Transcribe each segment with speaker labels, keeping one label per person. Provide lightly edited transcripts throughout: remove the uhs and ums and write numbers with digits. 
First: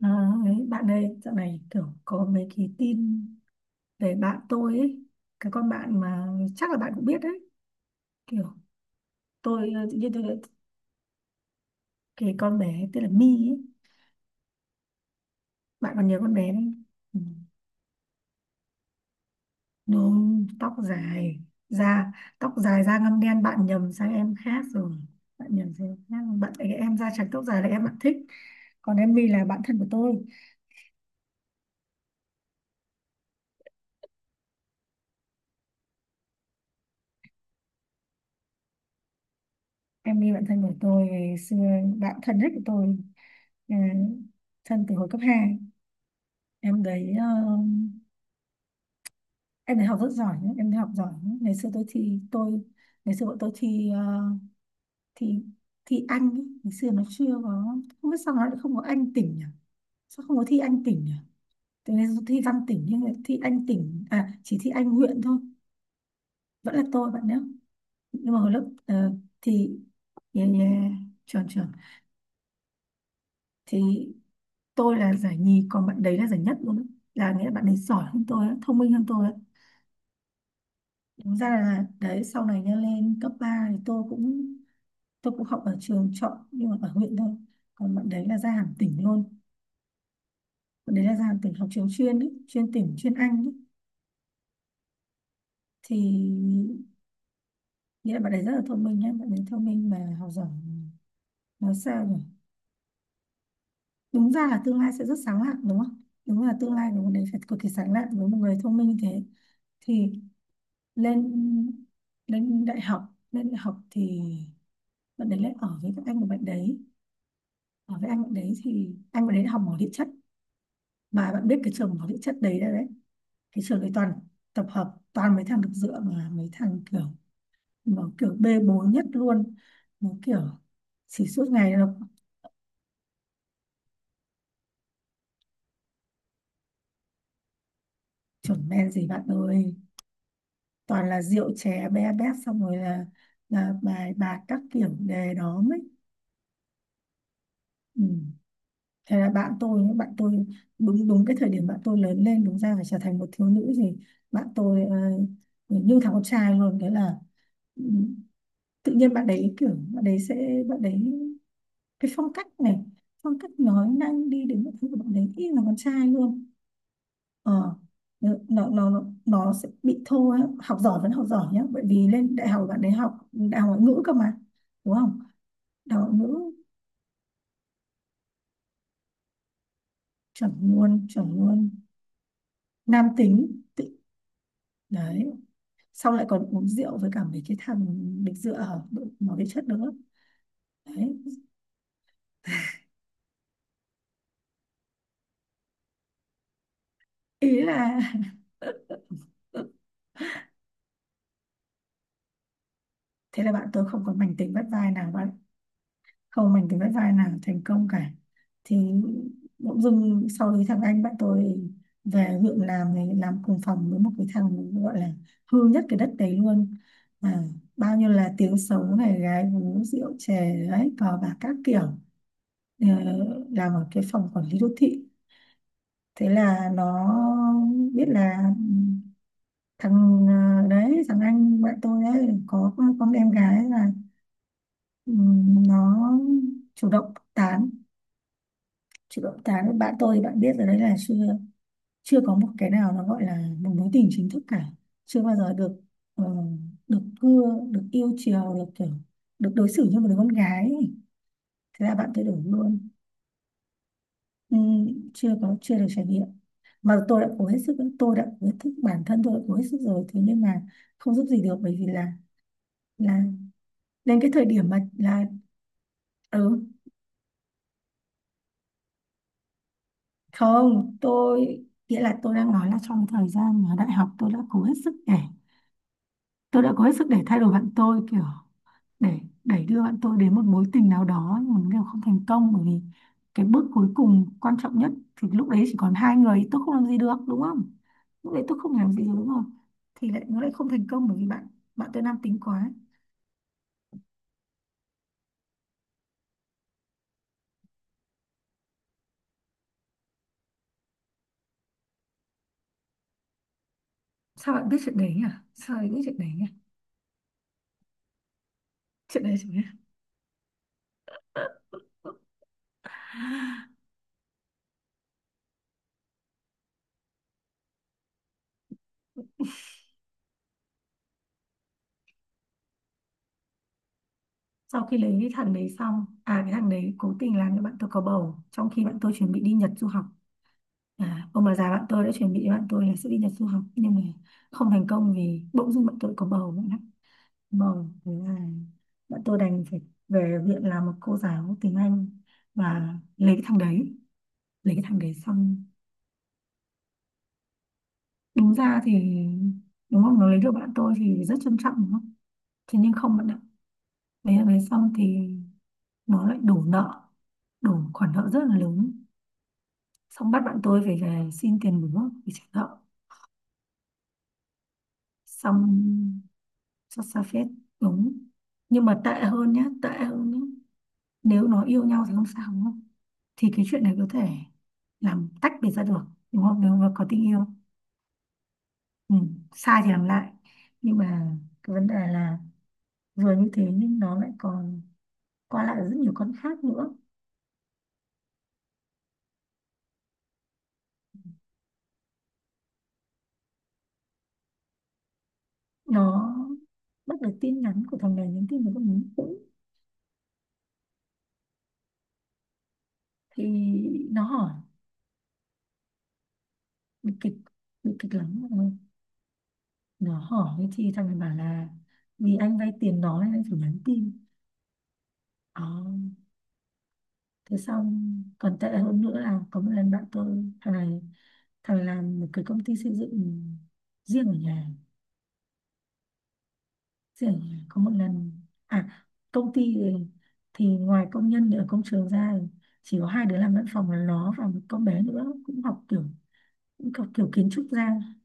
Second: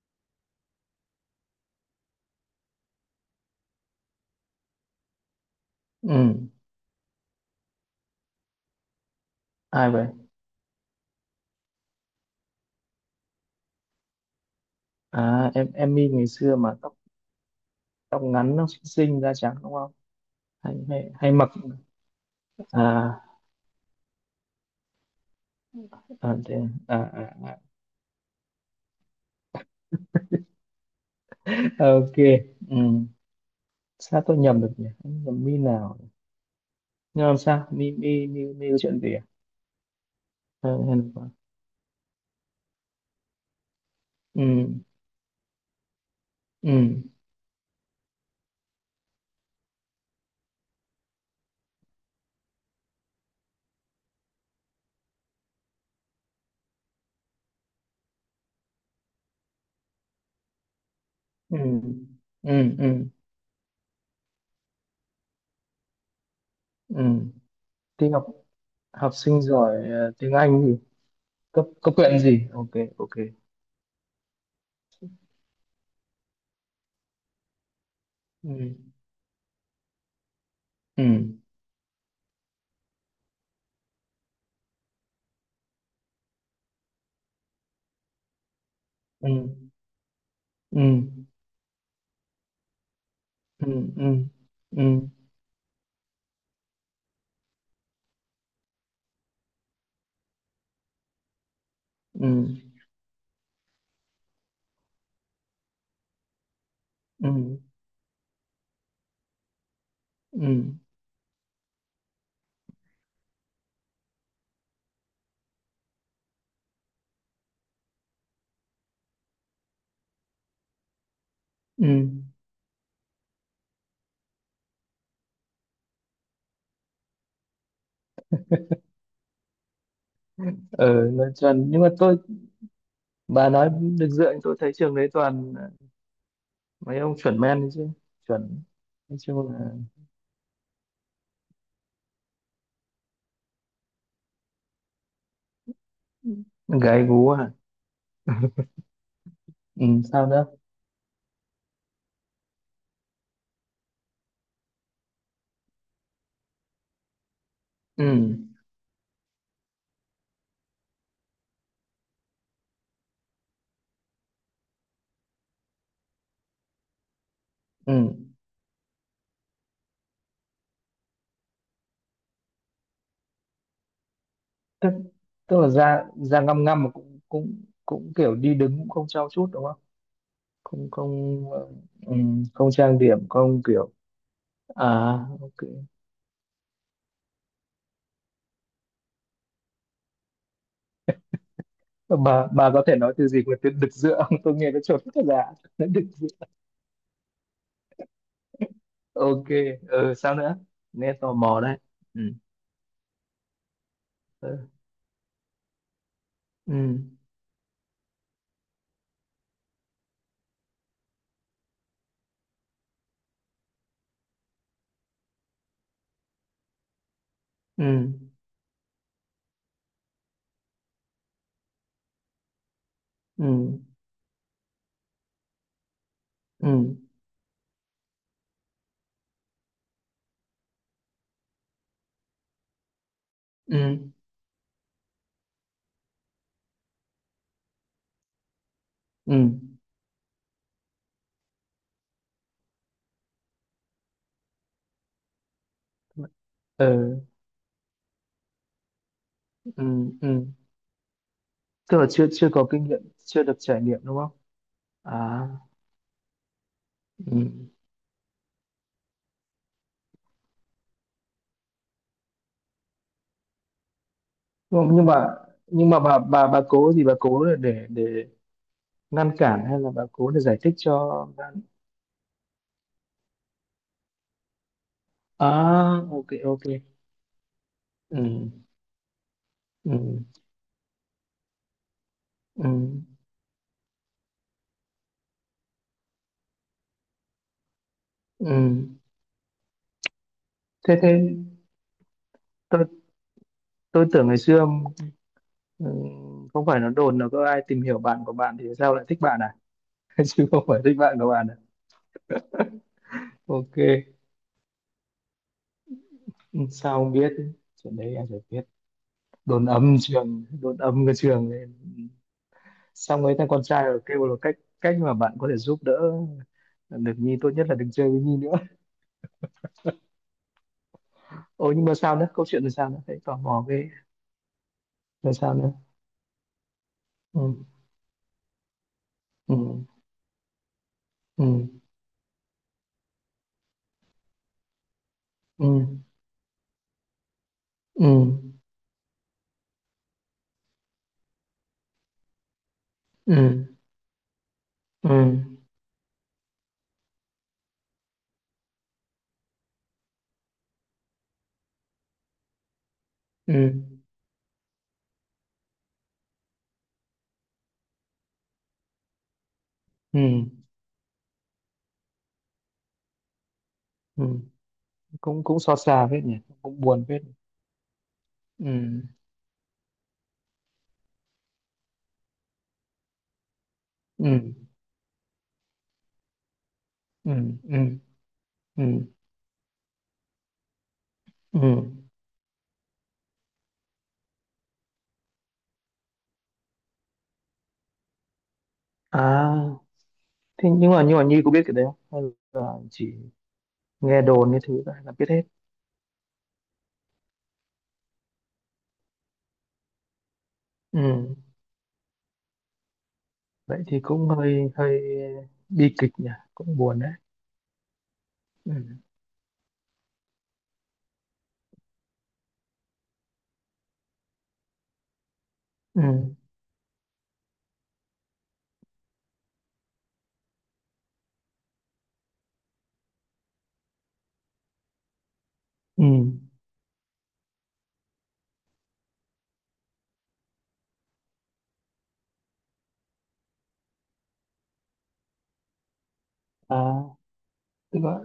Speaker 1: À, ấy, bạn ơi, dạo này kiểu có mấy cái tin về bạn tôi ấy, cái con bạn mà
Speaker 2: Ừ.
Speaker 1: chắc là bạn cũng biết đấy, kiểu
Speaker 2: Ai
Speaker 1: tự
Speaker 2: vậy?
Speaker 1: nhiên tôi lại- cái con bé tên là My ấy,
Speaker 2: À, em
Speaker 1: bạn
Speaker 2: Mi
Speaker 1: còn nhớ
Speaker 2: ngày
Speaker 1: con bé
Speaker 2: xưa
Speaker 1: đấy,
Speaker 2: mà tóc
Speaker 1: ừ,
Speaker 2: tóc ngắn, nó xinh xinh, da trắng đúng không?
Speaker 1: nó tóc
Speaker 2: Hay hay, Hay
Speaker 1: dài,
Speaker 2: mặc.
Speaker 1: da tóc dài da ngăm
Speaker 2: À,
Speaker 1: đen, bạn nhầm sang em khác rồi, bạn nhầm sang em khác
Speaker 2: à,
Speaker 1: rồi. Bạn
Speaker 2: thế.
Speaker 1: em
Speaker 2: À,
Speaker 1: da
Speaker 2: à,
Speaker 1: trắng tóc
Speaker 2: à.
Speaker 1: dài là em bạn thích, còn em My là bạn thân của tôi,
Speaker 2: Ok. Ừ. Sao tôi nhầm được nhỉ? Em nhầm Mi nào? Nhưng làm sao mi mi mi mi có chuyện gì à?
Speaker 1: em My bạn thân
Speaker 2: Ờ,
Speaker 1: của
Speaker 2: hay là
Speaker 1: tôi
Speaker 2: có-
Speaker 1: ngày xưa, bạn thân nhất của tôi, ờ,
Speaker 2: ừ,
Speaker 1: thân từ hồi cấp 2. em
Speaker 2: ừ,
Speaker 1: đấy ờ, em đấy học rất giỏi nhá, em đấy học giỏi nhá. Ngày xưa tôi ngày xưa bọn tôi thi thi thi Anh ý. Ngày xưa nó chưa có, không biết sao nó lại không có Anh tỉnh nhỉ, sao không có thi Anh tỉnh nhỉ.
Speaker 2: ừ,
Speaker 1: Tôi ngày xưa thi Văn
Speaker 2: ừ,
Speaker 1: tỉnh nhưng
Speaker 2: ừ,
Speaker 1: lại thi Anh tỉnh à, chỉ thi Anh huyện thôi, vẫn là
Speaker 2: ừ.
Speaker 1: tôi bạn nhé.
Speaker 2: Học
Speaker 1: Nhưng mà hồi lớp
Speaker 2: học
Speaker 1: ờ,
Speaker 2: sinh
Speaker 1: thì
Speaker 2: giỏi tiếng
Speaker 1: yeah,
Speaker 2: Anh gì.
Speaker 1: yeah, chuẩn
Speaker 2: cấp
Speaker 1: chuẩn,
Speaker 2: cấp huyện gì. Ok. Ok.
Speaker 1: thì tôi là giải nhì còn bạn đấy là giải nhất luôn á. Là nghĩa là bạn ấy giỏi hơn tôi á,
Speaker 2: ừ,
Speaker 1: thông minh hơn tôi á.
Speaker 2: ừ,
Speaker 1: Đúng ra là đấy sau này nha lên cấp 3 thì tôi cũng học ở trường chọn nhưng mà ở huyện thôi, còn bạn đấy là ra hẳn tỉnh
Speaker 2: ừ,
Speaker 1: luôn,
Speaker 2: ừ,
Speaker 1: bạn đấy là ra hẳn tỉnh học trường chuyên ý, chuyên tỉnh chuyên Anh ý.
Speaker 2: ừ, ừ, ừ. Ừ.
Speaker 1: Thì nghĩa là bạn đấy rất là thông minh nhá, bạn đấy thông minh mà học giỏi, nói sao nhỉ,
Speaker 2: Ừ,
Speaker 1: đúng ra là tương lai sẽ rất sáng lạn đúng không, đúng là tương lai của bạn đấy
Speaker 2: ừ,
Speaker 1: phải cực kỳ sáng lạn với một người thông minh như thế. Thì
Speaker 2: ừ,
Speaker 1: lên lên đại học thì bạn đấy lại ở với các anh của bạn đấy. Ở với anh bạn đấy thì anh bạn đấy học mỏ địa chất, mà bạn biết cái
Speaker 2: ừ.
Speaker 1: trường mỏ địa chất đấy đấy, đấy. Cái trường đấy toàn tập hợp toàn mấy thằng được dựa, mà mấy thằng kiểu nó kiểu bê bối nhất luôn, nó kiểu
Speaker 2: ờ mà
Speaker 1: chỉ suốt ngày
Speaker 2: toàn Nhưng mà
Speaker 1: nó
Speaker 2: tôi bà nói được dựa. Tôi thấy trường đấy toàn mấy ông chuẩn men đấy chứ. Chuẩn.
Speaker 1: chuẩn men gì
Speaker 2: Nói
Speaker 1: bạn
Speaker 2: chung là
Speaker 1: ơi, toàn là rượu chè be bét xong rồi là bài bạc các kiểu đề đó mới.
Speaker 2: gái gú à?
Speaker 1: Ừ. Thế là bạn tôi
Speaker 2: Ừ,
Speaker 1: nhá, bạn
Speaker 2: sao
Speaker 1: tôi
Speaker 2: nữa?
Speaker 1: đúng đúng cái thời điểm bạn tôi lớn lên đúng ra phải trở thành một thiếu nữ gì, bạn tôi ờ, như thằng con trai luôn, đấy là, ừ,
Speaker 2: Ừ,
Speaker 1: tự nhiên bạn đấy kiểu bạn đấy sẽ bạn đấy cái phong cách này, phong cách nói năng đi đến mọi thứ của bạn đấy y là con trai luôn. ờ
Speaker 2: ừ.
Speaker 1: nó nó nó, nó sẽ bị thô á. Học giỏi vẫn học giỏi nhá, bởi vì lên đại học bạn đấy học đại học ngoại ngữ cơ mà,
Speaker 2: tức
Speaker 1: đúng không,
Speaker 2: tức là
Speaker 1: đại
Speaker 2: da
Speaker 1: học ngoại ngữ,
Speaker 2: da ngăm ngăm mà cũng cũng cũng kiểu đi đứng cũng không trau chuốt đúng không?
Speaker 1: chuẩn
Speaker 2: Không,
Speaker 1: luôn chuẩn
Speaker 2: không,
Speaker 1: luôn,
Speaker 2: ừ, không trang
Speaker 1: nam
Speaker 2: điểm
Speaker 1: tính
Speaker 2: không kiểu.
Speaker 1: tự
Speaker 2: À,
Speaker 1: đấy,
Speaker 2: ok.
Speaker 1: xong lại còn uống rượu với cả mấy cái thằng nghịch dựa ở đội- nó bị chất nữa đấy,
Speaker 2: Bà có thể nói từ gì mà từ đực dựa không, tôi nghe nó chuẩn thật là đực.
Speaker 1: ý là
Speaker 2: Ok. Ừ, sao nữa? Nghe tò mò đấy. Ừ,
Speaker 1: thế là bạn tôi không còn mảnh tình bắt
Speaker 2: ừ,
Speaker 1: vai nào bạn, không mình thì vẫn vai nào thành công cả, thì bỗng dưng sau đấy thằng anh bạn tôi về huyện làm thì làm cùng phòng với một cái thằng gọi là hư nhất cái đất đấy luôn, à,
Speaker 2: ừ,
Speaker 1: bao nhiêu là tiếng xấu này gái gú rượu chè đấy cờ bạc các kiểu. Ờ,
Speaker 2: ừ,
Speaker 1: làm ở cái phòng quản lý đô thị, thế
Speaker 2: ừ,
Speaker 1: là nó biết là thằng đấy thằng anh bạn tôi ấy có con em gái
Speaker 2: ừ,
Speaker 1: là,
Speaker 2: ừ,
Speaker 1: ừ, nó chủ động tán. Chứ
Speaker 2: ừ,
Speaker 1: động tháng bạn tôi bạn biết rồi đấy là chưa, chưa có một cái nào nó gọi là một mối tình chính thức cả, chưa bao giờ được, ờ, được
Speaker 2: ừ,
Speaker 1: cưa, được yêu chiều, được kiểu được đối xử như
Speaker 2: ừ,
Speaker 1: một đứa con
Speaker 2: ừ.
Speaker 1: gái ấy. Thế là
Speaker 2: Tức là
Speaker 1: bạn tôi
Speaker 2: chưa
Speaker 1: đổi
Speaker 2: chưa có kinh
Speaker 1: luôn,
Speaker 2: nghiệm, chưa được trải nghiệm đúng không?
Speaker 1: ừ, chưa
Speaker 2: À.
Speaker 1: có chưa được trải nghiệm, mà tôi đã
Speaker 2: Ừ.
Speaker 1: cố hết sức, tôi đã cố hết sức bản thân, tôi đã cố hết sức rồi thế nhưng mà không giúp gì được bởi vì là đến cái thời điểm mà
Speaker 2: nhưng nhưng
Speaker 1: là,
Speaker 2: mà nhưng mà bà
Speaker 1: ừ,
Speaker 2: cố gì, bà cố là để ngăn cản hay là bà cố để giải thích
Speaker 1: không
Speaker 2: cho bạn?
Speaker 1: tôi nghĩa là tôi đang nói là trong thời gian mà đại học tôi đã cố hết sức để,
Speaker 2: À, ok.
Speaker 1: tôi
Speaker 2: Ok.
Speaker 1: đã có hết sức để thay đổi bạn tôi kiểu
Speaker 2: Ừ,
Speaker 1: để đẩy đưa
Speaker 2: ừ,
Speaker 1: bạn tôi đến một mối tình nào đó nhưng mà đều không thành công, bởi
Speaker 2: ừ,
Speaker 1: vì cái bước cuối cùng quan trọng nhất thì lúc đấy chỉ còn hai người tôi không làm gì được đúng không, lúc đấy
Speaker 2: ừ.
Speaker 1: tôi không làm gì được đúng không. Thì lại nó lại không thành
Speaker 2: thế
Speaker 1: công bởi
Speaker 2: thế
Speaker 1: vì bạn, bạn tôi nam tính quá.
Speaker 2: tôi tôi tưởng ngày xưa. Ừ, không phải nó đồn là có ai tìm hiểu bạn của bạn thì sao lại thích bạn à? Chứ không phải thích bạn của bạn à? Ok.
Speaker 1: Sao bạn biết chuyện đấy nhỉ, sao lại biết chuyện đấy nhỉ,
Speaker 2: Ừ, sao không biết? Chuyện đấy em phải biết.
Speaker 1: chuyện đấy chẳng nhỉ.
Speaker 2: Đồn âm trường, đồn âm cái trường ấy. Xong ấy thằng con trai rồi kêu là cách, cách mà bạn có thể giúp đỡ được Nhi tốt nhất là đừng chơi với Nhi nữa. Ồ, nhưng mà sao nữa, câu chuyện là sao nữa, thấy tò mò cái
Speaker 1: Sau khi lấy cái
Speaker 2: là
Speaker 1: thằng
Speaker 2: sao
Speaker 1: đấy
Speaker 2: nữa?
Speaker 1: xong à, cái thằng đấy cố tình
Speaker 2: Ừ,
Speaker 1: làm cho bạn tôi có bầu trong khi bạn tôi chuẩn bị đi
Speaker 2: ừ,
Speaker 1: Nhật du học. À, ông bà
Speaker 2: ừ,
Speaker 1: già bạn tôi đã chuẩn bị bạn tôi là sẽ đi Nhật du học nhưng mà không thành công vì
Speaker 2: ừ,
Speaker 1: bỗng dưng bạn tôi có bầu bạn ạ, bầu
Speaker 2: ừ,
Speaker 1: thế là bạn tôi đành phải về viện làm một cô giáo tiếng Anh và
Speaker 2: ừ,
Speaker 1: lấy cái thằng đấy. Lấy cái thằng đấy
Speaker 2: ừ,
Speaker 1: xong đúng ra thì, đúng không nó lấy được bạn tôi thì rất trân trọng đúng không, thế nhưng không bạn ạ,
Speaker 2: ừ,
Speaker 1: lấy thằng đấy xong thì nó lại đổ nợ, đổ khoản nợ rất là lớn,
Speaker 2: ừ,
Speaker 1: xong bắt bạn tôi phải về xin tiền bố để trả nợ,
Speaker 2: ừ. Cũng cũng xót xa
Speaker 1: xong
Speaker 2: phết nhỉ. Cũng buồn
Speaker 1: xót xa
Speaker 2: phết.
Speaker 1: phết, đúng.
Speaker 2: Ừ,
Speaker 1: Nhưng mà tệ hơn nhá, tệ hơn nhá, nếu nó yêu nhau thì không sao đúng không, thì cái chuyện này có thể
Speaker 2: ừ,
Speaker 1: làm tách biệt ra được đúng không, nếu mà có tình
Speaker 2: ừ,
Speaker 1: yêu,
Speaker 2: ừ, ừ,
Speaker 1: ừ. Sai thì làm lại, nhưng mà
Speaker 2: ừ.
Speaker 1: cái vấn đề là vừa như thế nhưng nó lại còn qua lại ở rất nhiều con khác nữa.
Speaker 2: À, thế nhưng mà Nhi có biết cái đấy không, hay là chỉ nghe đồn như thứ là biết hết?
Speaker 1: Nó bắt được tin nhắn của thằng này nhắn tin với con nhắn cũ
Speaker 2: Ừ,
Speaker 1: thì
Speaker 2: vậy thì
Speaker 1: nó
Speaker 2: cũng
Speaker 1: hỏi,
Speaker 2: hơi hơi bi kịch nhỉ. Cũng buồn
Speaker 1: bị
Speaker 2: đấy.
Speaker 1: kịch, bị kịch lắm mọi người.
Speaker 2: Ừ,
Speaker 1: Nó hỏi thì thằng này bảo là vì anh vay tiền nó nên anh phải nhắn tin. Ờ,
Speaker 2: ừ,
Speaker 1: Thế xong còn tệ hơn nữa là có một lần bạn tôi thằng này, thằng này làm một cái công ty xây dựng riêng ở nhà,
Speaker 2: ừ.
Speaker 1: riêng ở nhà có một lần, à, công ty thì ngoài công nhân ở công trường ra chỉ có hai đứa làm văn phòng là nó và một con bé nữa cũng học
Speaker 2: À,
Speaker 1: kiểu kiến trúc
Speaker 2: tức
Speaker 1: ra,
Speaker 2: là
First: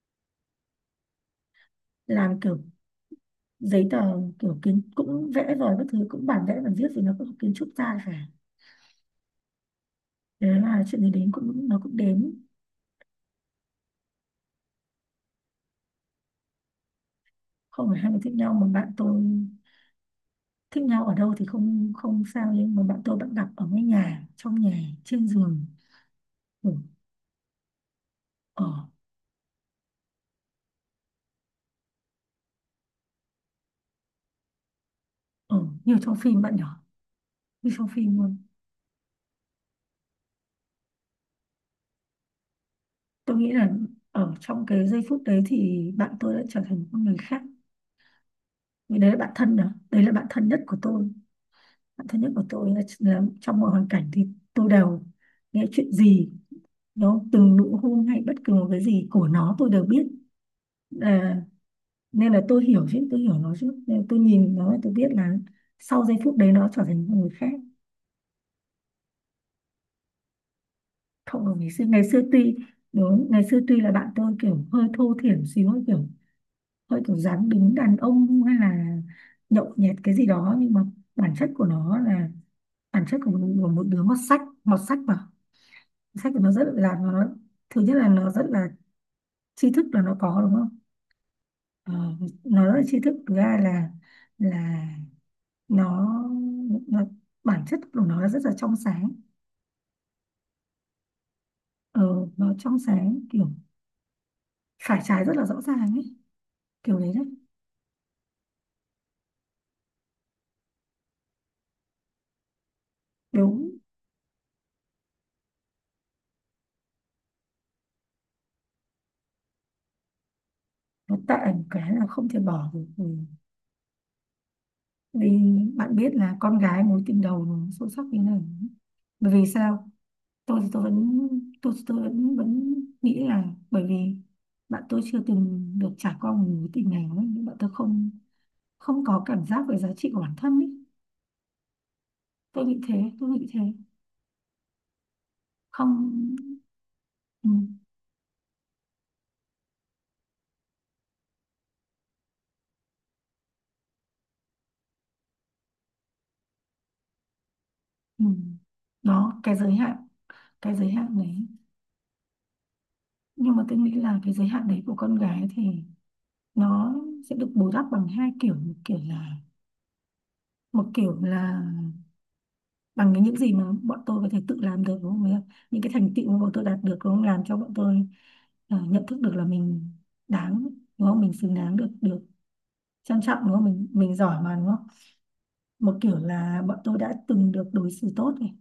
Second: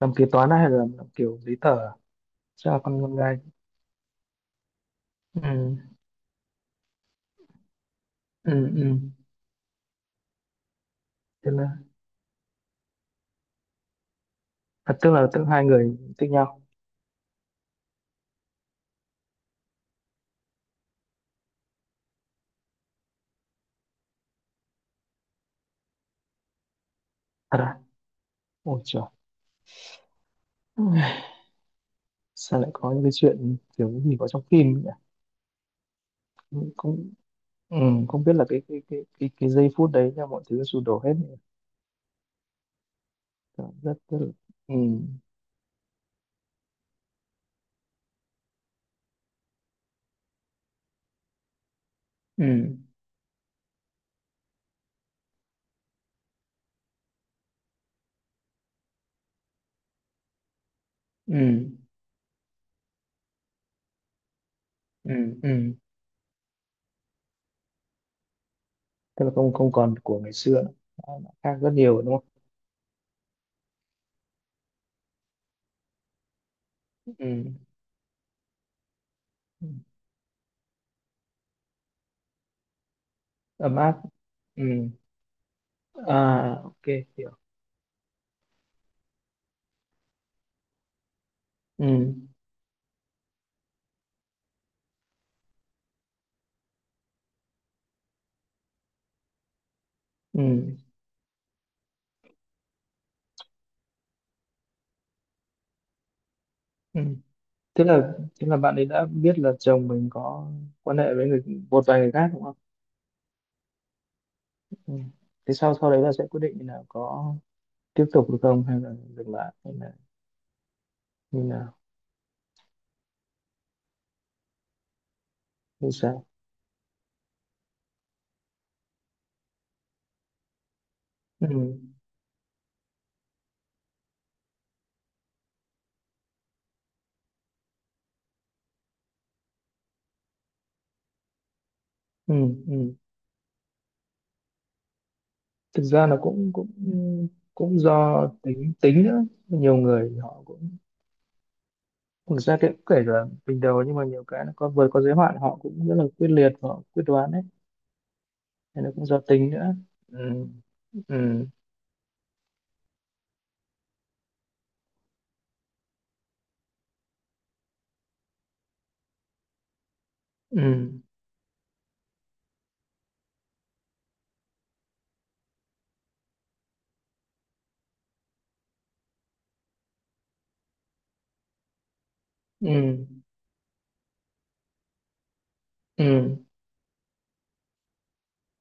Speaker 2: làm kế toán hay là làm kiểu giấy tờ à?
Speaker 1: làm kiểu
Speaker 2: Sao là con gái?
Speaker 1: giấy tờ, kiểu kiến cũng
Speaker 2: Ừ,
Speaker 1: vẽ rồi các thứ cũng bản vẽ bản viết thì nó cũng học kiến trúc ra phải.
Speaker 2: ừ, ừ.
Speaker 1: Thế là chuyện gì đến
Speaker 2: Tức
Speaker 1: cũng
Speaker 2: là,
Speaker 1: nó cũng đến,
Speaker 2: à, tức là hai người thích nhau?
Speaker 1: không phải hai người thích nhau mà bạn tôi, thích nhau ở đâu thì không không sao nhưng mà bạn tôi bạn gặp ở cái nhà trong nhà trên giường ngủ
Speaker 2: Thật à?
Speaker 1: ở,
Speaker 2: Ôi trời. Sao lại có những cái chuyện kiểu gì có trong phim nhỉ?
Speaker 1: ở như trong phim bạn nhỏ,
Speaker 2: Cũng.
Speaker 1: như
Speaker 2: Ừ,
Speaker 1: trong phim
Speaker 2: không biết
Speaker 1: luôn.
Speaker 2: là cái giây phút đấy là mọi thứ sụp đổ hết rồi.
Speaker 1: Tôi nghĩ là
Speaker 2: Cảm giác rất rất là.
Speaker 1: ở trong
Speaker 2: Ừ.
Speaker 1: cái giây phút đấy thì bạn tôi đã trở thành một con người khác, vì đấy là bạn thân đó, đấy là bạn thân nhất của tôi, bạn thân nhất của tôi
Speaker 2: Ừ,
Speaker 1: là trong mọi hoàn cảnh thì tôi đều nghe chuyện gì, nó từng nụ hôn hay bất cứ một cái gì của nó tôi đều biết.
Speaker 2: ừ,
Speaker 1: À, nên là tôi hiểu chứ, tôi hiểu nó chứ, nên tôi nhìn nó tôi biết
Speaker 2: ừ,
Speaker 1: là
Speaker 2: ừ.
Speaker 1: sau giây phút đấy nó trở thành một người khác.
Speaker 2: Tức là không không còn của ngày xưa nữa. Nó
Speaker 1: Không
Speaker 2: khác
Speaker 1: bằng ngày
Speaker 2: rất
Speaker 1: xưa,
Speaker 2: nhiều
Speaker 1: ngày
Speaker 2: đúng
Speaker 1: xưa
Speaker 2: không?
Speaker 1: tuy, đúng ngày xưa tuy là bạn tôi kiểu hơi thô thiển xíu, hơi kiểu dáng
Speaker 2: Ừ,
Speaker 1: đứng đàn ông hay là
Speaker 2: ừ.
Speaker 1: nhậu nhẹt cái gì đó nhưng mà bản chất của nó là bản chất của
Speaker 2: Ấm
Speaker 1: một
Speaker 2: áp.
Speaker 1: đứa mọt sách,
Speaker 2: Ừ.
Speaker 1: mọt sách mà sách của nó
Speaker 2: À,
Speaker 1: rất
Speaker 2: ok.
Speaker 1: là nó,
Speaker 2: Hiểu.
Speaker 1: thứ nhất là nó rất là tri thức là nó có đúng không.
Speaker 2: Ừ,
Speaker 1: Ờ, nó rất là tri thức, thứ hai là nó, nó bản chất của nó là rất là trong sáng,
Speaker 2: ừ,
Speaker 1: ờ, nó trong sáng kiểu phải trái rất là rõ ràng ấy, kiểu
Speaker 2: ừ.
Speaker 1: đấy đấy,
Speaker 2: Thế là thế là bạn ấy đã biết là chồng mình có quan hệ với người, một vài người khác đúng không?
Speaker 1: đúng.
Speaker 2: Ừ. Thế sau sau đấy là sẽ quyết định là có tiếp tục được không, hay là dừng lại hay là
Speaker 1: Nó
Speaker 2: như
Speaker 1: tệ một
Speaker 2: nào?
Speaker 1: cái là không thể bỏ được, ừ. Vì
Speaker 2: Như
Speaker 1: bạn biết
Speaker 2: sao?
Speaker 1: là con gái mối tình đầu nó sâu sắc như này, bởi vì sao, tôi thì tôi vẫn,
Speaker 2: Ừ.
Speaker 1: tôi vẫn vẫn nghĩ là bởi vì bạn tôi chưa từng được trải qua một mối tình nào ấy, nhưng bạn tôi không không có cảm giác về giá trị của bản thân ấy,
Speaker 2: Ừ,
Speaker 1: tôi nghĩ
Speaker 2: ừ.
Speaker 1: thế, tôi nghĩ thế,
Speaker 2: Thực ra là cũng
Speaker 1: không,
Speaker 2: cũng
Speaker 1: ừ.
Speaker 2: cũng do tính tính nữa. Nhiều người họ cũng, thực ra cái cũng kể cả bình đầu, nhưng mà nhiều cái nó có vượt có giới hạn, họ cũng rất là quyết liệt và họ quyết đoán đấy.
Speaker 1: Ừ.
Speaker 2: Nên nó cũng do
Speaker 1: Đó,
Speaker 2: tính nữa. Ừ,
Speaker 1: cái giới hạn đấy.
Speaker 2: ừ,
Speaker 1: Nhưng mà tôi nghĩ là cái giới hạn đấy của con gái thì nó sẽ được bù đắp bằng hai kiểu, một kiểu là một
Speaker 2: ừ,
Speaker 1: kiểu là bằng cái những gì mà bọn tôi có thể tự làm được, đúng không ạ? Những cái thành tựu mà bọn tôi đạt được, đúng không? Làm cho bọn tôi nhận thức được là mình đáng, đúng không? Mình xứng đáng được được
Speaker 2: ừ,
Speaker 1: trân trọng, đúng không? Mình giỏi mà, đúng không? Một kiểu
Speaker 2: ừ,
Speaker 1: là bọn tôi đã từng được đối xử tốt này,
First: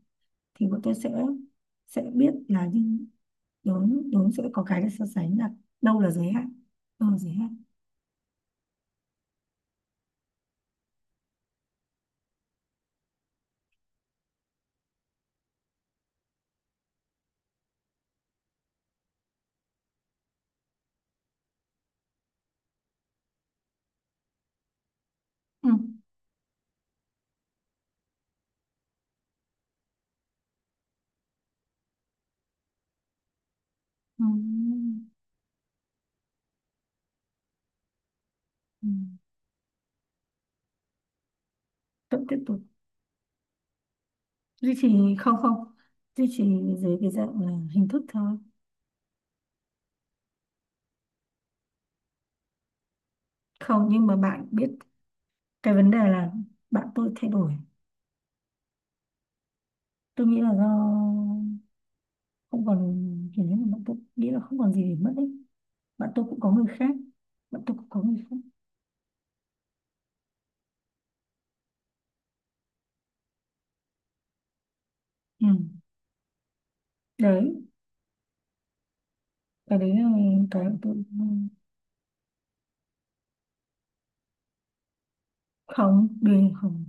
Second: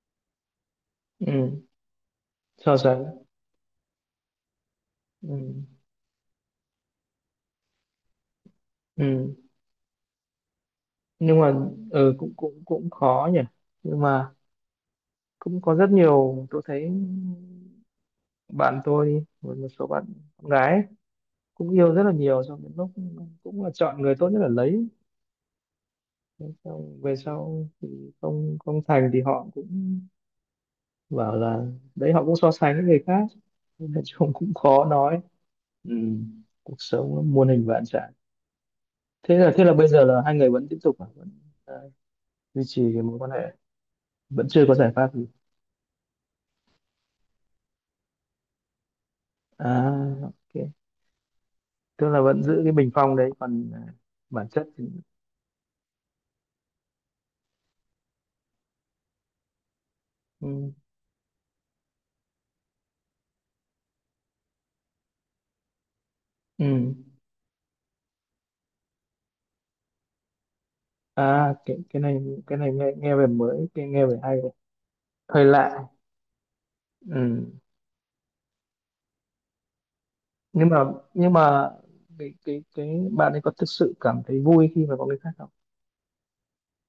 Speaker 1: thì bọn tôi sẽ
Speaker 2: ừ.
Speaker 1: sẽ biết là
Speaker 2: So
Speaker 1: như
Speaker 2: sánh.
Speaker 1: đúng đúng, sẽ có cái để so sánh là
Speaker 2: Ừ,
Speaker 1: đâu là giới hạn, đâu là giới hạn.
Speaker 2: ừ. Nhưng mà ừ, cũng cũng cũng khó nhỉ. Nhưng mà cũng có rất nhiều, tôi thấy bạn tôi một một số bạn gái cũng yêu rất là nhiều, xong đến lúc cũng là chọn người tốt nhất là lấy.
Speaker 1: Ừ.
Speaker 2: Thế xong về sau thì không không thành thì họ cũng bảo là đấy, họ cũng so sánh với người khác. Nên là
Speaker 1: Ừ.
Speaker 2: chung cũng khó nói. Ừ. Cuộc sống nó muôn hình vạn trạng.
Speaker 1: Ừ.
Speaker 2: Thế là bây giờ là hai người vẫn tiếp tục à? Vẫn à,
Speaker 1: Vẫn tiếp tục
Speaker 2: duy trì cái mối quan hệ, vẫn chưa
Speaker 1: duy
Speaker 2: có giải pháp
Speaker 1: trì.
Speaker 2: gì?
Speaker 1: Không, không duy trì, dưới cái dạng là hình thức thôi.
Speaker 2: À, ok. Tức là vẫn giữ cái bình phong đấy còn à,
Speaker 1: Không, nhưng mà bạn
Speaker 2: bản chất
Speaker 1: biết
Speaker 2: thì.
Speaker 1: cái vấn đề là bạn tôi thay đổi. Tôi nghĩ là do
Speaker 2: Ừ.
Speaker 1: không còn, kiểu như là bạn tôi nghĩ là không còn gì để mất ấy. Bạn tôi cũng có người khác.
Speaker 2: Ừ.
Speaker 1: Bạn tôi cũng có người khác.
Speaker 2: À, cái này, cái này nghe nghe về mới, cái nghe về hay đấy,
Speaker 1: Ừ.
Speaker 2: hơi lạ. Ừ.
Speaker 1: Đấy, cái đấy là cái
Speaker 2: Nhưng
Speaker 1: mà
Speaker 2: mà,
Speaker 1: tôi,
Speaker 2: nhưng mà cái bạn ấy có thực sự cảm thấy vui khi mà có người khác không?
Speaker 1: không, đương không.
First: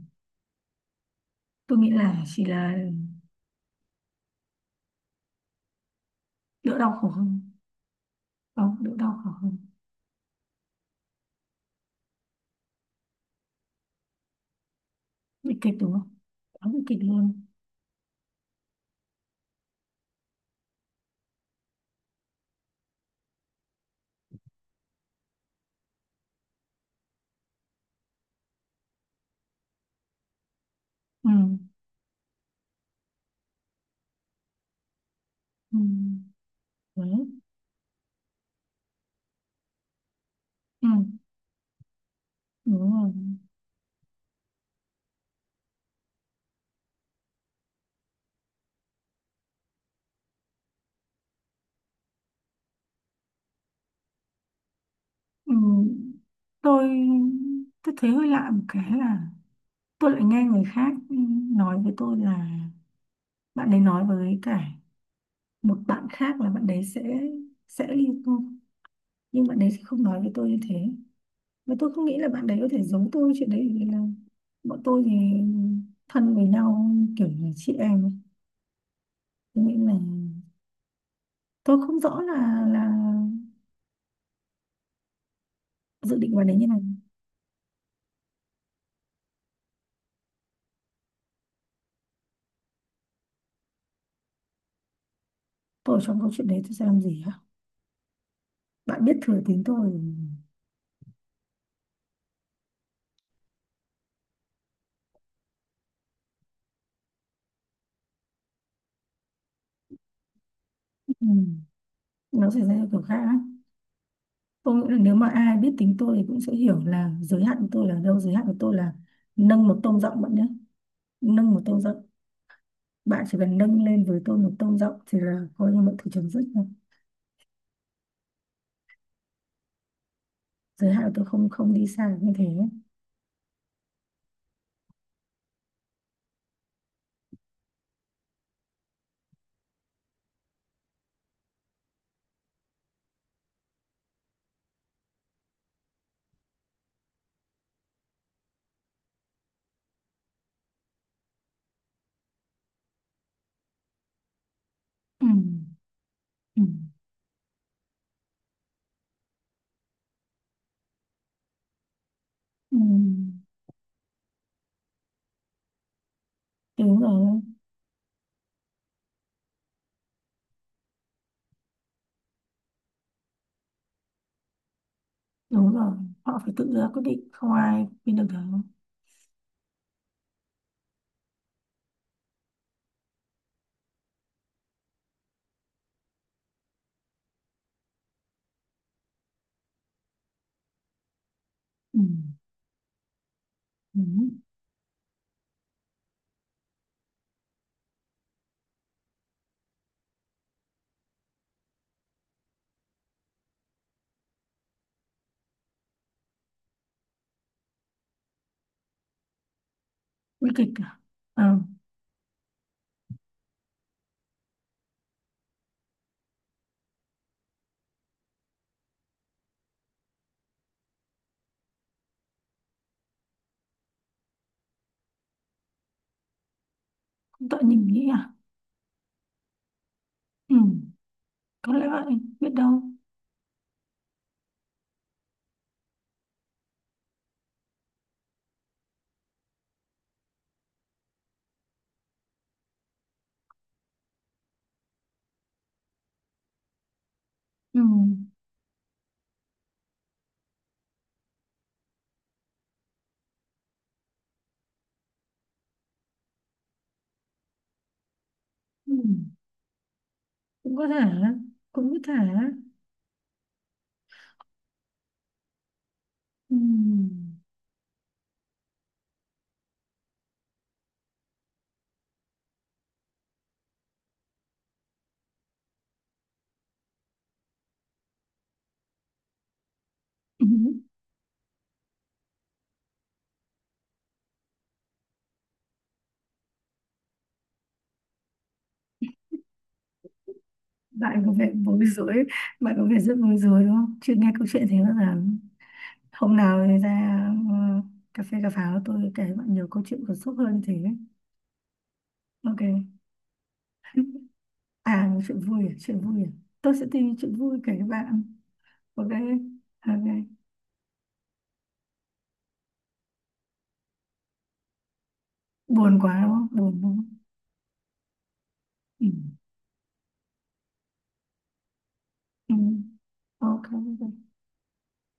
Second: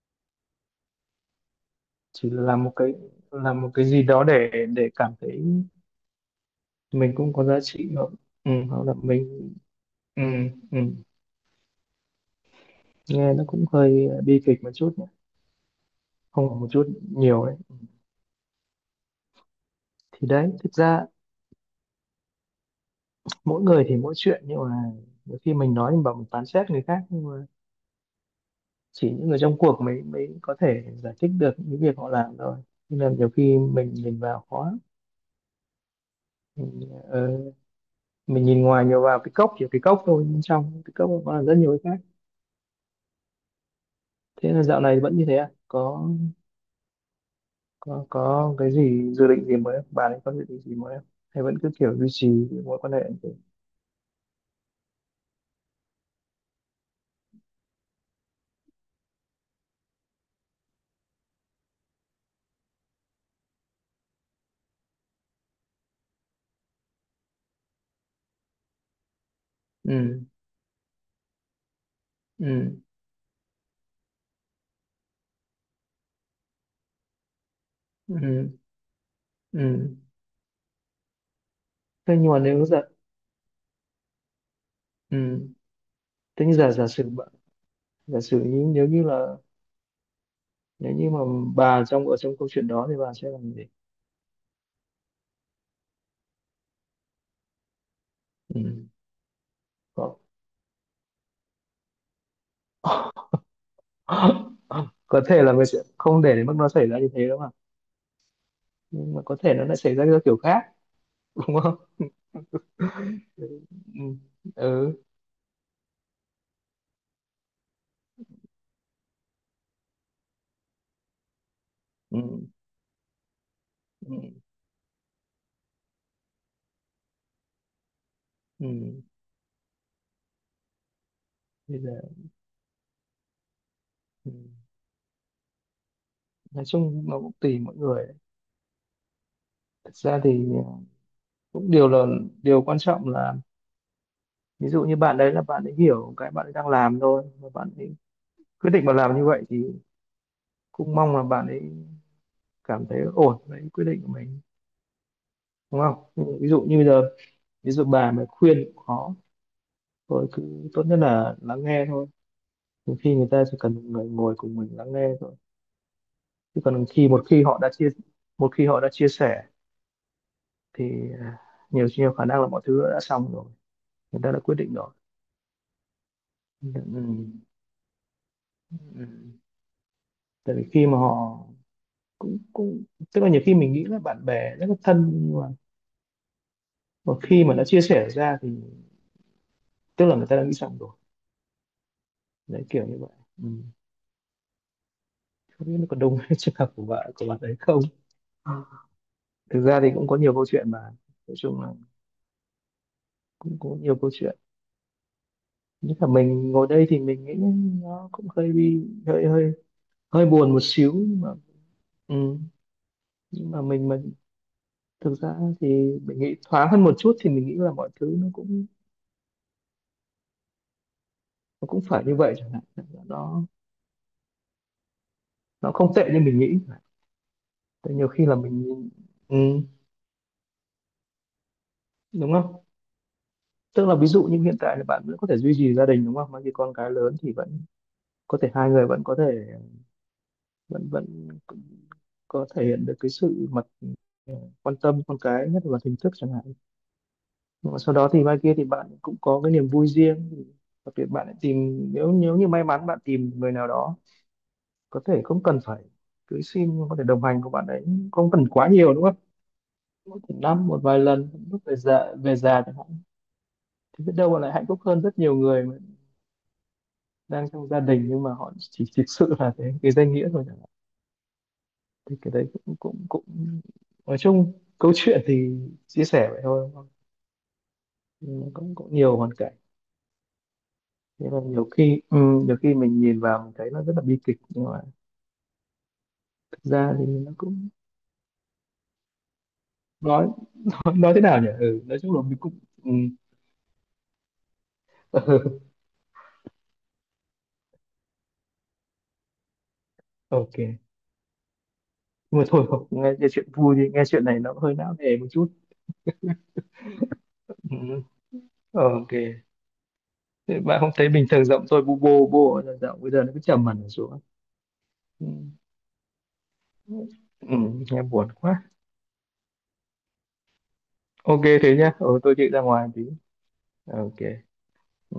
Speaker 1: Tôi nghĩ là
Speaker 2: Chỉ là
Speaker 1: chỉ
Speaker 2: làm một
Speaker 1: là
Speaker 2: cái, làm một cái gì đó để cảm thấy
Speaker 1: đỡ đau khổ
Speaker 2: mình cũng
Speaker 1: hơn.
Speaker 2: có giá trị nữa. Ừ,
Speaker 1: Không,
Speaker 2: hoặc
Speaker 1: đỡ
Speaker 2: là
Speaker 1: đau khổ
Speaker 2: mình.
Speaker 1: hơn.
Speaker 2: Ừ, ừ. Nghe nó cũng hơi bi kịch một chút nhé.
Speaker 1: Bị kịch đúng không.
Speaker 2: Không phải
Speaker 1: Quá
Speaker 2: một
Speaker 1: bị
Speaker 2: chút,
Speaker 1: kịch luôn.
Speaker 2: nhiều đấy. Thì đấy, thực ra mỗi người thì mỗi chuyện, nhưng mà nhiều khi mình nói, mình bảo mình phán xét người khác, nhưng mà chỉ những người trong cuộc mới mới có thể giải
Speaker 1: Ừ.
Speaker 2: thích được những việc họ làm thôi. Nên là nhiều khi mình nhìn vào khó.
Speaker 1: Ừ. Đấy.
Speaker 2: Ừ, mình nhìn ngoài nhiều vào cái cốc, chỉ cái cốc thôi, bên trong
Speaker 1: Ừ.
Speaker 2: cái cốc nó còn rất nhiều cái khác.
Speaker 1: Đúng rồi.
Speaker 2: Thế là dạo này vẫn như thế à, có cái gì dự định gì mới không? Bà ấy có dự định gì mới không, hay vẫn cứ kiểu duy trì cái mối quan hệ như thế?
Speaker 1: Ừ. tôi tôi thấy hơi lạ một cái là tôi lại nghe người khác nói với tôi là bạn ấy nói với cả một bạn khác là bạn đấy sẽ ly hôn, nhưng bạn đấy thì không nói
Speaker 2: Ừ,
Speaker 1: với tôi như thế. Và tôi không nghĩ là bạn đấy có
Speaker 2: ừ,
Speaker 1: thể giống tôi chuyện đấy, vì là bọn tôi thì thân với nhau, kiểu là chị em ấy.
Speaker 2: ừ,
Speaker 1: Tôi nghĩ là
Speaker 2: ừ.
Speaker 1: tôi không
Speaker 2: Thế
Speaker 1: rõ
Speaker 2: nhưng mà
Speaker 1: là
Speaker 2: nếu giả,
Speaker 1: là
Speaker 2: ừ,
Speaker 1: dự định vào
Speaker 2: thế nhưng
Speaker 1: đấy như
Speaker 2: giả
Speaker 1: này.
Speaker 2: giả sử bạn- giả sử như, nếu như là, nếu như mà bà trong, ở trong câu chuyện đó thì bà sẽ làm gì?
Speaker 1: Tôi ở trong câu chuyện đấy tôi sẽ làm gì hả?
Speaker 2: Ừ.
Speaker 1: Bạn biết thừa tính tôi.
Speaker 2: Có. Có thể là mình sẽ không để đến mức nó xảy ra như thế đâu mà, nhưng mà có thể nó lại xảy ra theo kiểu khác.
Speaker 1: Ừ.
Speaker 2: Đúng.
Speaker 1: Nó xảy ra theo kiểu khác á.
Speaker 2: Ừ,
Speaker 1: Tôi nghĩ
Speaker 2: ừ,
Speaker 1: là nếu mà ai biết tính tôi thì cũng sẽ hiểu là giới hạn của tôi là đâu. Giới hạn của tôi là nâng một tông giọng bạn nhé, nâng một tông giọng.
Speaker 2: ừ,
Speaker 1: Bạn chỉ cần nâng lên với tôi
Speaker 2: ừ,
Speaker 1: một tông giọng thì là coi như mọi thứ chấm dứt rồi.
Speaker 2: ừ.
Speaker 1: Giới hạn của tôi không, không
Speaker 2: Bây
Speaker 1: đi
Speaker 2: giờ.
Speaker 1: xa như thế.
Speaker 2: Ừ. Nói chung nó cũng tùy mỗi người. Thật ra thì cũng điều là, điều quan trọng là ví dụ như bạn đấy là bạn ấy hiểu cái bạn ấy đang làm thôi và bạn ấy quyết định mà làm như vậy thì cũng mong là bạn ấy cảm thấy ổn với quyết định của mình,
Speaker 1: Ừ.
Speaker 2: đúng không? Nhưng ví dụ
Speaker 1: Ừ.
Speaker 2: như bây giờ, ví dụ bà mà khuyên cũng khó, thôi cứ tốt nhất là lắng nghe thôi.
Speaker 1: Ừ.
Speaker 2: Nhiều khi người ta chỉ cần một người ngồi cùng mình lắng nghe thôi, chứ còn
Speaker 1: Đúng
Speaker 2: khi một
Speaker 1: rồi.
Speaker 2: khi họ đã chia, một khi họ đã chia sẻ thì à, nhiều nhiều khả năng là mọi thứ đã xong rồi, người ta đã quyết định rồi.
Speaker 1: Đúng rồi. Họ phải
Speaker 2: Ừ.
Speaker 1: tự ra quyết
Speaker 2: Ừ,
Speaker 1: định, không ai khuyên được đâu.
Speaker 2: ừ. Tại vì khi mà họ cũng cũng, tức là nhiều khi mình nghĩ là bạn bè rất là thân, nhưng mà khi mà đã chia sẻ ra thì tức là người ta đã nghĩ xong rồi.
Speaker 1: Ừ.
Speaker 2: Đấy, kiểu như vậy. Ừ.
Speaker 1: Ừ.
Speaker 2: Không biết nó còn đông trường hợp của bạn, của bạn ấy không? Thực ra thì cũng có nhiều câu chuyện mà, nói chung là cũng có nhiều câu chuyện, nhất là mình ngồi đây thì mình nghĩ nó cũng hơi bị hơi hơi hơi
Speaker 1: Nguy
Speaker 2: buồn một
Speaker 1: kịch à.
Speaker 2: xíu nhưng mà.
Speaker 1: Ờ.
Speaker 2: Ừ. Nhưng mà mình mà, thực ra thì mình nghĩ thoáng hơn một chút thì mình nghĩ là mọi thứ nó cũng, nó cũng phải như vậy chẳng hạn, nó nó không tệ như mình nghĩ.
Speaker 1: Cũng tội nhìn
Speaker 2: Tại
Speaker 1: nghĩ
Speaker 2: nhiều khi
Speaker 1: à.
Speaker 2: là mình, ừ,
Speaker 1: Ừ, có lẽ vậy.
Speaker 2: đúng
Speaker 1: Biết
Speaker 2: không?
Speaker 1: đâu.
Speaker 2: Tức là ví dụ như hiện tại là bạn vẫn có thể duy trì gia đình đúng không, mà khi con cái lớn thì vẫn có thể hai người vẫn có thể, vẫn vẫn có thể hiện được cái sự mặt, ờ, quan tâm con cái nhất là hình thức chẳng hạn. Nhưng mà
Speaker 1: Ừ,
Speaker 2: sau đó thì mai kia thì bạn cũng có cái niềm vui riêng thì đặc biệt bạn lại tìm, nếu nếu như may mắn bạn tìm người nào đó, có thể không cần phải cưới xin nhưng có thể đồng hành của bạn ấy, không cần quá
Speaker 1: ừ.
Speaker 2: nhiều đúng không? Mỗi một năm
Speaker 1: Cũng
Speaker 2: một
Speaker 1: có thể.
Speaker 2: vài lần lúc
Speaker 1: Cũng có thể.
Speaker 2: về già chẳng hạn, thì biết đâu bạn lại hạnh phúc hơn rất nhiều người mà
Speaker 1: Ừ.
Speaker 2: đang trong gia đình, nhưng mà họ chỉ thực sự là cái danh nghĩa thôi chẳng hạn. Thì cái đấy cũng cũng cũng nói chung, câu chuyện thì chia sẻ vậy thôi đúng không? Nhưng mà cũng cũng nhiều hoàn cảnh.
Speaker 1: Ừ.
Speaker 2: Thế là nhiều khi ừ, nhiều khi mình nhìn vào mình thấy nó rất là bi kịch, nhưng mà thực ra thì nó cũng, nói, nói thế
Speaker 1: Bạn có
Speaker 2: nào nhỉ
Speaker 1: vẻ
Speaker 2: ừ,
Speaker 1: bối
Speaker 2: nói chung là
Speaker 1: rối.
Speaker 2: mình cũng
Speaker 1: Bạn có
Speaker 2: ừ,
Speaker 1: vẻ rất bối rối, đúng không, chưa nghe câu chuyện thế bao giờ. Hôm nào thì ra ờ, cà phê cà pháo tôi kể bạn nhiều câu chuyện cảm xúc
Speaker 2: ok.
Speaker 1: hơn thế.
Speaker 2: Nhưng mà
Speaker 1: Ok.
Speaker 2: thôi không nghe chuyện vui thì nghe chuyện này nó hơi não
Speaker 1: À,
Speaker 2: nề
Speaker 1: một
Speaker 2: một
Speaker 1: chuyện
Speaker 2: chút.
Speaker 1: vui à? Chuyện vui à? Tôi sẽ tìm chuyện vui kể
Speaker 2: Ừ.
Speaker 1: các bạn. Ok.
Speaker 2: Ok.
Speaker 1: Ok.
Speaker 2: Thế bạn không thấy bình thường giọng tôi bu bô bô là giọng bây giờ nó cứ trầm hẳn xuống. Ừ.
Speaker 1: Buồn quá đúng không, buồn đúng không.
Speaker 2: Ừ, nghe buồn quá.
Speaker 1: Ừ.
Speaker 2: Ok thế nhá, ừ, tôi chịu
Speaker 1: Ừ.
Speaker 2: ra ngoài tí.
Speaker 1: Ok.
Speaker 2: Ờ, ok. Ừ.